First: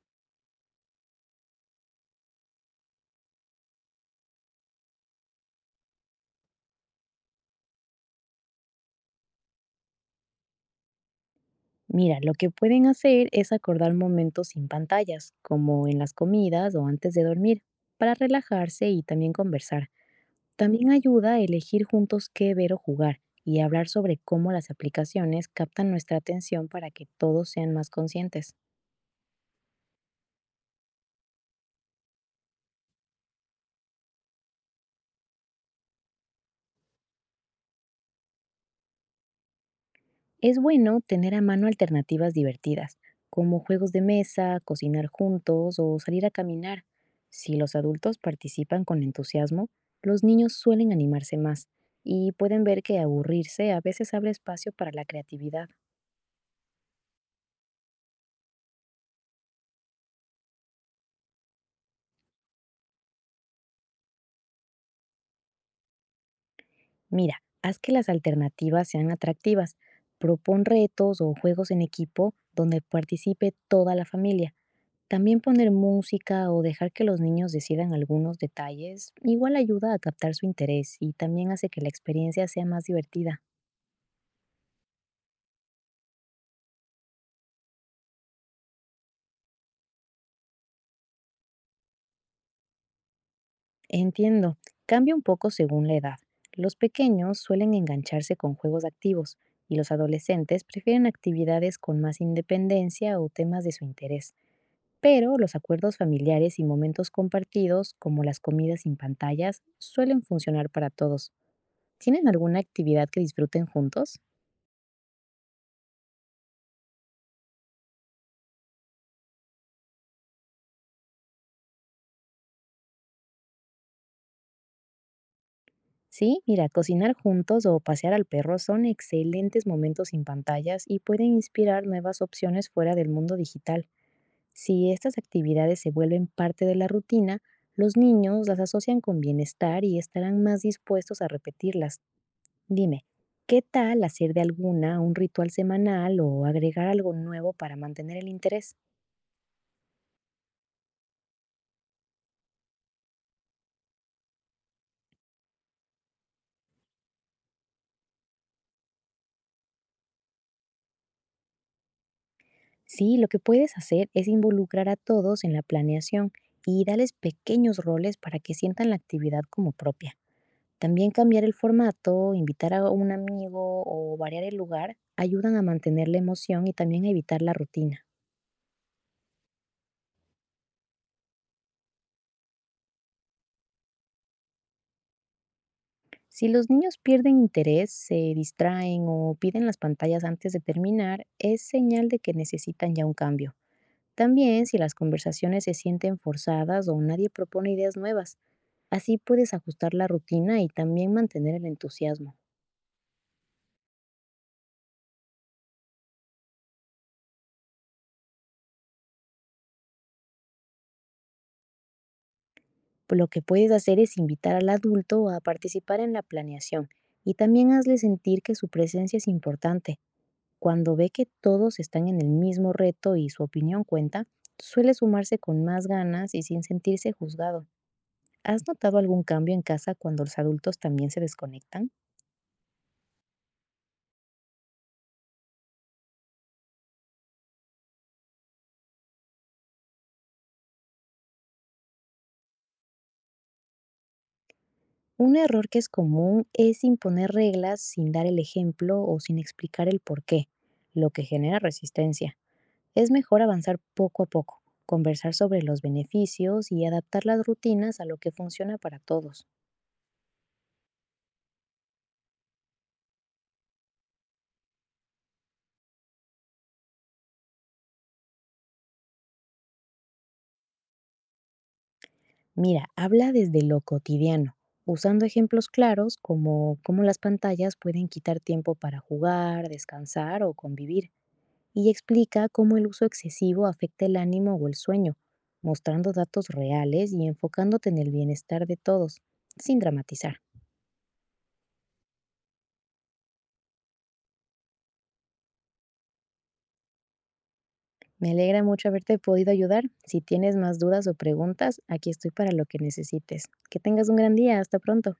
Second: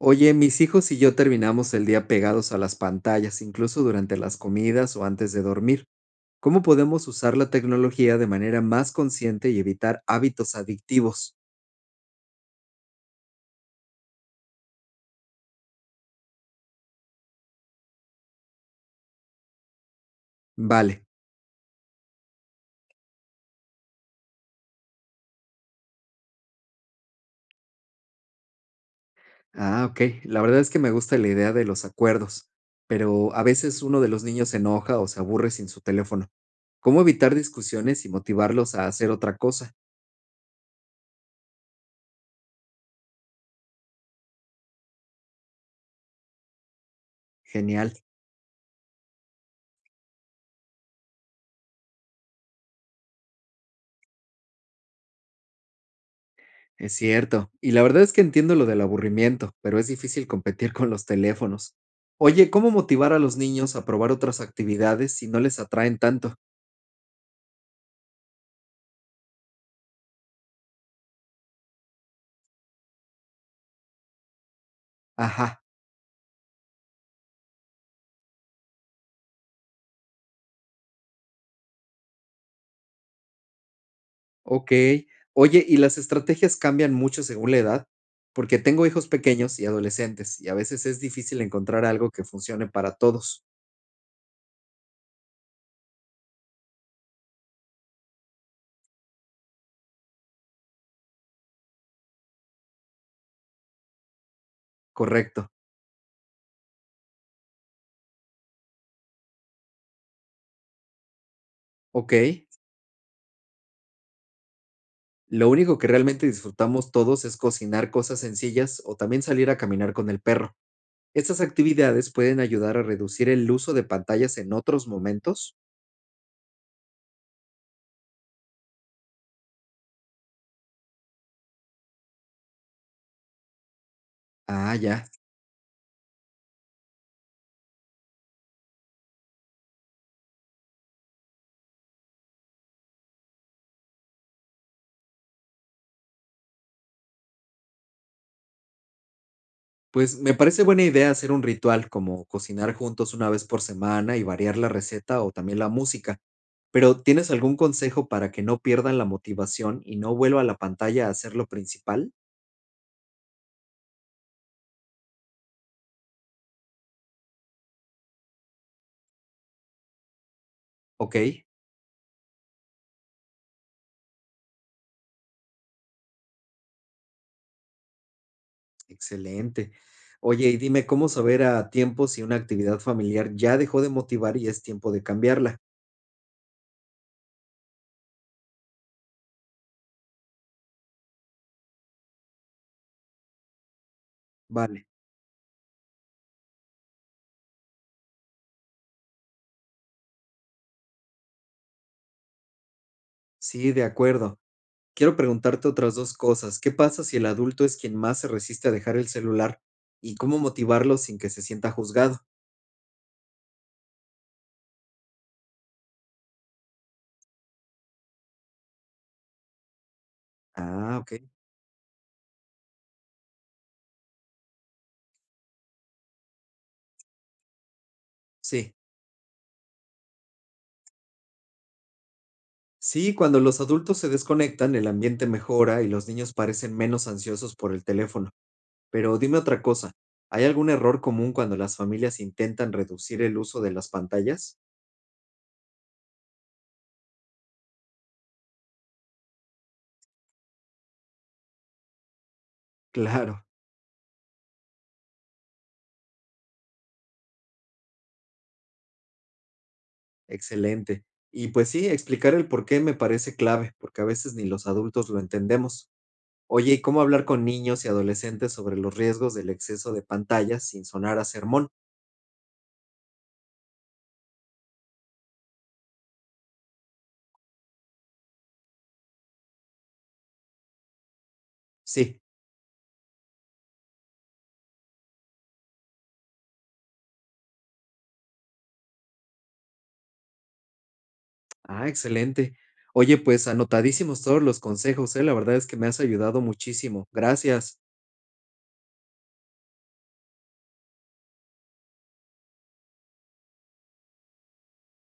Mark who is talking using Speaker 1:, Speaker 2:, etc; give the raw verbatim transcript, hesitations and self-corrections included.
Speaker 1: Oye, mis hijos y yo terminamos el día pegados a las pantallas, incluso durante las comidas o antes de dormir. ¿Cómo podemos usar la tecnología de manera más consciente y evitar hábitos adictivos?
Speaker 2: Mira, lo que pueden hacer es acordar momentos sin pantallas, como en las comidas o antes de dormir, para relajarse y también conversar. También
Speaker 1: Vale.
Speaker 2: ayuda a elegir juntos qué ver o jugar y hablar sobre cómo las aplicaciones captan nuestra atención para que todos sean más conscientes.
Speaker 1: Ah, ok. La verdad es que me gusta la idea de los acuerdos, pero a veces uno de los niños se enoja o se aburre sin su teléfono. ¿Cómo evitar discusiones y motivarlos a hacer otra cosa?
Speaker 2: Es bueno tener a mano alternativas divertidas, como juegos de mesa, cocinar juntos o salir a caminar. Si los
Speaker 1: Genial.
Speaker 2: adultos participan con entusiasmo, los niños suelen animarse más y pueden ver que aburrirse a veces abre espacio para la creatividad.
Speaker 1: Es cierto, y la verdad es que entiendo lo del aburrimiento, pero es difícil competir con los teléfonos. Oye, ¿cómo motivar a los niños a probar otras actividades si no les atraen tanto?
Speaker 2: Mira, haz que las alternativas sean atractivas. Propon retos o juegos en equipo donde participe toda la familia. También
Speaker 1: Ajá,
Speaker 2: poner música o dejar que los niños decidan algunos detalles igual ayuda a captar su interés y también hace que la experiencia sea más divertida.
Speaker 1: ok. Oye, ¿y las estrategias cambian mucho según la edad? Porque tengo hijos pequeños y adolescentes, y a veces es difícil encontrar algo que funcione para todos.
Speaker 2: Entiendo, cambia un poco según la edad. Los pequeños suelen engancharse con juegos activos y los adolescentes prefieren actividades con más independencia o temas de su interés. Pero
Speaker 1: Correcto,
Speaker 2: los acuerdos familiares y momentos compartidos, como las comidas sin pantallas, suelen funcionar para todos.
Speaker 1: ok.
Speaker 2: ¿Tienen alguna actividad que disfruten juntos?
Speaker 1: Lo único que realmente disfrutamos todos es cocinar cosas sencillas o también salir a caminar con el perro. Estas actividades pueden ayudar a reducir el uso de pantallas en otros momentos.
Speaker 2: Sí, mira, cocinar juntos o pasear al perro son excelentes momentos sin pantallas y pueden inspirar nuevas opciones fuera del mundo digital.
Speaker 1: Ah,
Speaker 2: Si
Speaker 1: ya.
Speaker 2: estas actividades se vuelven parte de la rutina, los niños las asocian con bienestar y estarán más dispuestos a repetirlas. Dime, ¿qué tal hacer de alguna un ritual semanal o agregar algo nuevo para mantener el interés?
Speaker 1: Pues me parece buena idea hacer un ritual como cocinar juntos una vez por semana y variar la receta o también la música. Pero ¿tienes algún consejo para que no pierdan la motivación y no vuelva la pantalla a ser lo principal?
Speaker 2: Sí, lo que puedes hacer es involucrar a todos en la planeación y darles pequeños roles para que sientan la actividad como propia. También
Speaker 1: Ok,
Speaker 2: cambiar el formato, invitar a un amigo o variar el lugar ayudan a mantener la emoción y también a evitar la rutina.
Speaker 1: excelente. Oye, y dime cómo saber a tiempo si una actividad familiar ya dejó de motivar y es tiempo de cambiarla.
Speaker 2: Si los niños pierden interés, se distraen o piden las pantallas antes de terminar, es señal de que necesitan ya un cambio. También si
Speaker 1: Vale,
Speaker 2: las conversaciones se sienten forzadas o nadie propone ideas nuevas, así puedes ajustar la rutina y también mantener el entusiasmo.
Speaker 1: sí, de acuerdo. Quiero preguntarte otras dos cosas. ¿Qué pasa si el adulto es quien más se resiste a dejar el celular? ¿Y cómo motivarlo sin que se sienta juzgado?
Speaker 2: Pues lo que puedes hacer es invitar al adulto a participar en la planeación y también hazle sentir que su presencia es importante. Cuando
Speaker 1: Ah,
Speaker 2: ve que
Speaker 1: okey.
Speaker 2: todos están en el mismo reto y su opinión cuenta, suele sumarse con más ganas y sin sentirse juzgado. ¿Has
Speaker 1: Sí.
Speaker 2: notado algún cambio en casa cuando los adultos también se desconectan?
Speaker 1: Sí, cuando los adultos se desconectan, el ambiente mejora y los niños parecen menos ansiosos por el teléfono. Pero dime otra cosa, ¿hay algún error común cuando las familias intentan reducir el uso de las pantallas?
Speaker 2: Un error que es común es imponer reglas sin dar el ejemplo o sin explicar el por qué, lo que genera resistencia. Es mejor
Speaker 1: Claro,
Speaker 2: avanzar poco a poco, conversar sobre los beneficios y adaptar las rutinas a lo que funciona para todos.
Speaker 1: excelente. Y, pues sí, explicar el porqué me parece clave, porque a veces ni los adultos lo entendemos. Oye, ¿y cómo hablar con niños y adolescentes sobre los riesgos del exceso de pantallas sin sonar a sermón?
Speaker 2: Mira, habla desde lo cotidiano, usando ejemplos claros como cómo las pantallas pueden quitar tiempo para jugar, descansar o convivir. Y
Speaker 1: Sí.
Speaker 2: explica cómo el uso excesivo afecta el ánimo o el sueño, mostrando datos reales y enfocándote en el bienestar de todos, sin dramatizar.
Speaker 1: Ah, excelente. Oye, pues anotadísimos todos los consejos, ¿eh? La verdad es que me has ayudado muchísimo. Gracias.
Speaker 2: Me alegra mucho haberte podido ayudar. Si tienes más dudas o preguntas, aquí estoy para lo que necesites. Que tengas un gran día. Hasta pronto.